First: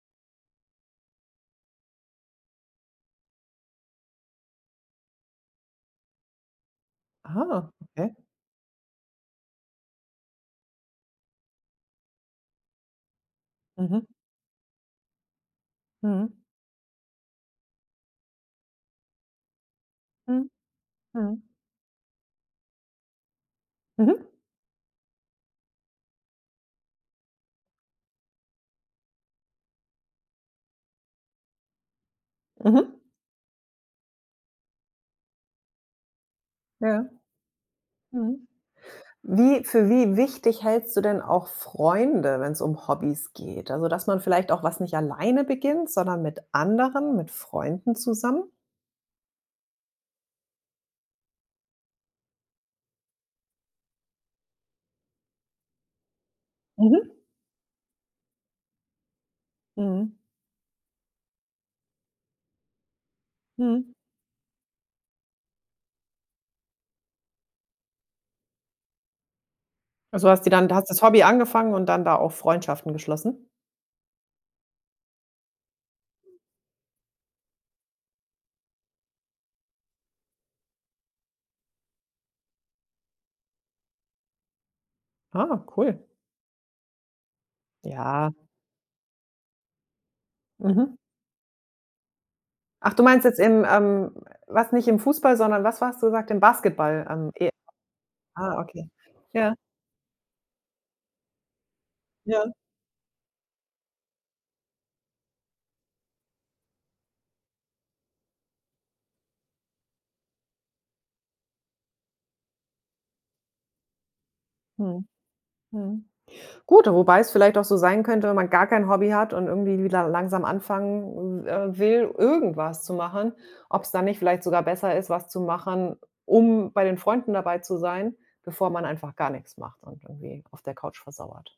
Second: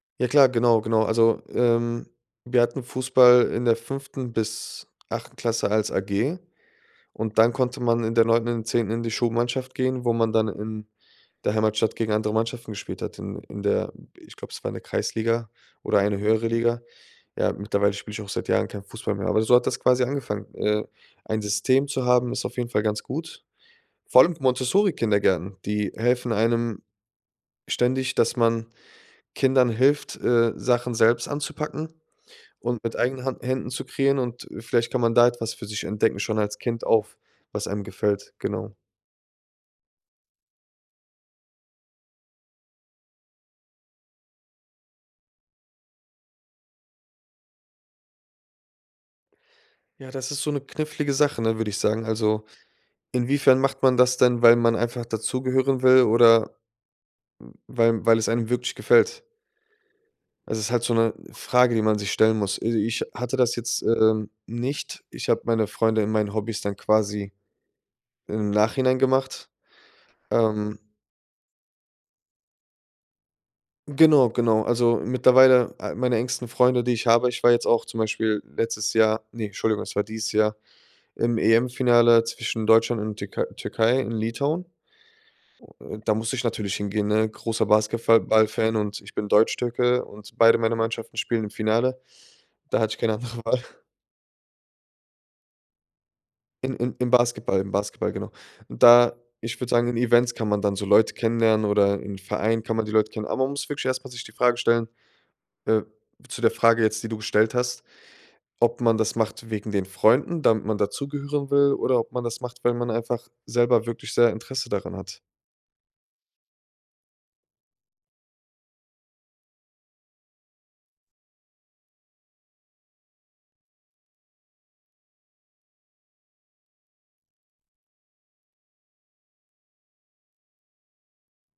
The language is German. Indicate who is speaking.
Speaker 1: Ja klar, genau, genau. Also, ähm, wir hatten Fußball in der 5. bis 8. Klasse als AG und dann
Speaker 2: Ah,
Speaker 1: konnte man in
Speaker 2: okay.
Speaker 1: der 9. und der 10. in die Schulmannschaft gehen, wo man dann in der Heimatstadt gegen andere Mannschaften gespielt hat, in in der
Speaker 2: Mhm.
Speaker 1: ich glaub, es war in der Kreisliga oder eine
Speaker 2: Mhm.
Speaker 1: höhere Liga. Ja, mittlerweile spiele ich auch seit Jahren kein Fußball mehr, aber so hat das quasi angefangen.
Speaker 2: Mhm.
Speaker 1: Äh, ein
Speaker 2: Mhm.
Speaker 1: System zu haben, ist auf jeden Fall ganz gut. Vor
Speaker 2: Mhm.
Speaker 1: allem Montessori-Kindergärten, die helfen einem ständig, dass man Kindern hilft, äh, Sachen selbst anzupacken und mit
Speaker 2: Mhm.
Speaker 1: eigenen Hand Händen zu kreieren und vielleicht kann man da etwas für sich entdecken schon als Kind
Speaker 2: Ja.
Speaker 1: auf was einem gefällt,
Speaker 2: Mhm.
Speaker 1: genau.
Speaker 2: Wie für wie wichtig hältst du denn auch Freunde, wenn's um Hobbys geht? Also, dass man vielleicht auch was nicht alleine beginnt, sondern mit anderen, mit Freunden zusammen?
Speaker 1: Ja, das ist so 'ne knifflige Sache, ne, würde ich sagen. Also, inwiefern macht man das denn, weil man einfach dazugehören will oder
Speaker 2: Mhm.
Speaker 1: weil weil es einem wirklich gefällt?
Speaker 2: Mhm.
Speaker 1: Es ist halt so 'ne Frage, die man sich stellen muss. Also, ich hatte das jetzt,
Speaker 2: Mhm.
Speaker 1: ähm, nicht. Ich habe meine Freunde in meinen Hobbys dann quasi im Nachhinein gemacht.
Speaker 2: Also, hast die dann
Speaker 1: Ähm
Speaker 2: hast das Hobby angefangen und dann da auch Freundschaften geschlossen?
Speaker 1: Genau, genau. Also, mittlerweile ah, meine engsten Freunde, die ich habe ich war jetzt auch zum Beispiel letztes Jahr ne, Entschuldigung, es war dieses Jahr, im EM-Finale zwischen Deutschland und Türkei Türkei in Litauen.
Speaker 2: Ah, cool.
Speaker 1: Da musste ich natürlich hingehen, ne? Großer Basketfa
Speaker 2: Ja.
Speaker 1: ball-Fan und ich bin Deutschtürke und beide meiner
Speaker 2: Mhm.
Speaker 1: Mannschaften spielen im Finale. Da hatte
Speaker 2: Ach,
Speaker 1: ich
Speaker 2: du
Speaker 1: keine
Speaker 2: meinst
Speaker 1: andere
Speaker 2: jetzt
Speaker 1: Wahl.
Speaker 2: im, ähm warst nicht im Fußball, sondern was warst du gesagt- im
Speaker 1: Im im
Speaker 2: Basketball?
Speaker 1: im
Speaker 2: Ähm, e
Speaker 1: Basketball, im Basketball, genau.
Speaker 2: Ah,
Speaker 1: Und
Speaker 2: okay.
Speaker 1: da,
Speaker 2: Ja.
Speaker 1: ich würde sagen, in Events kann man dann so Leute kennenlernen oder in
Speaker 2: Ja.
Speaker 1: Vereinen kann man die Leute kennen. Aber man muss wirklich erst mal sich die Frage stellen, äh zu der Frage jetzt, die du gestellt hast, ob man das macht wegen den Freunden, damit man dazugehören will oder ob man das macht, weil man einfach selber wirklich sehr Interesse daran
Speaker 2: Mhm.
Speaker 1: hat.
Speaker 2: Mhm. Gut, wobei es vielleicht auch so sein könnte, wenn man gar kein Hobby hat und irgendwie wieder langsam anfangen, äh, will, irgendwas zu machen, ob's dann nicht vielleicht sogar besser ist, was zu machen, um bei den Freunden dabei zu sein, bevor man einfach gar nix macht und irgendwie auf der Couch versauert.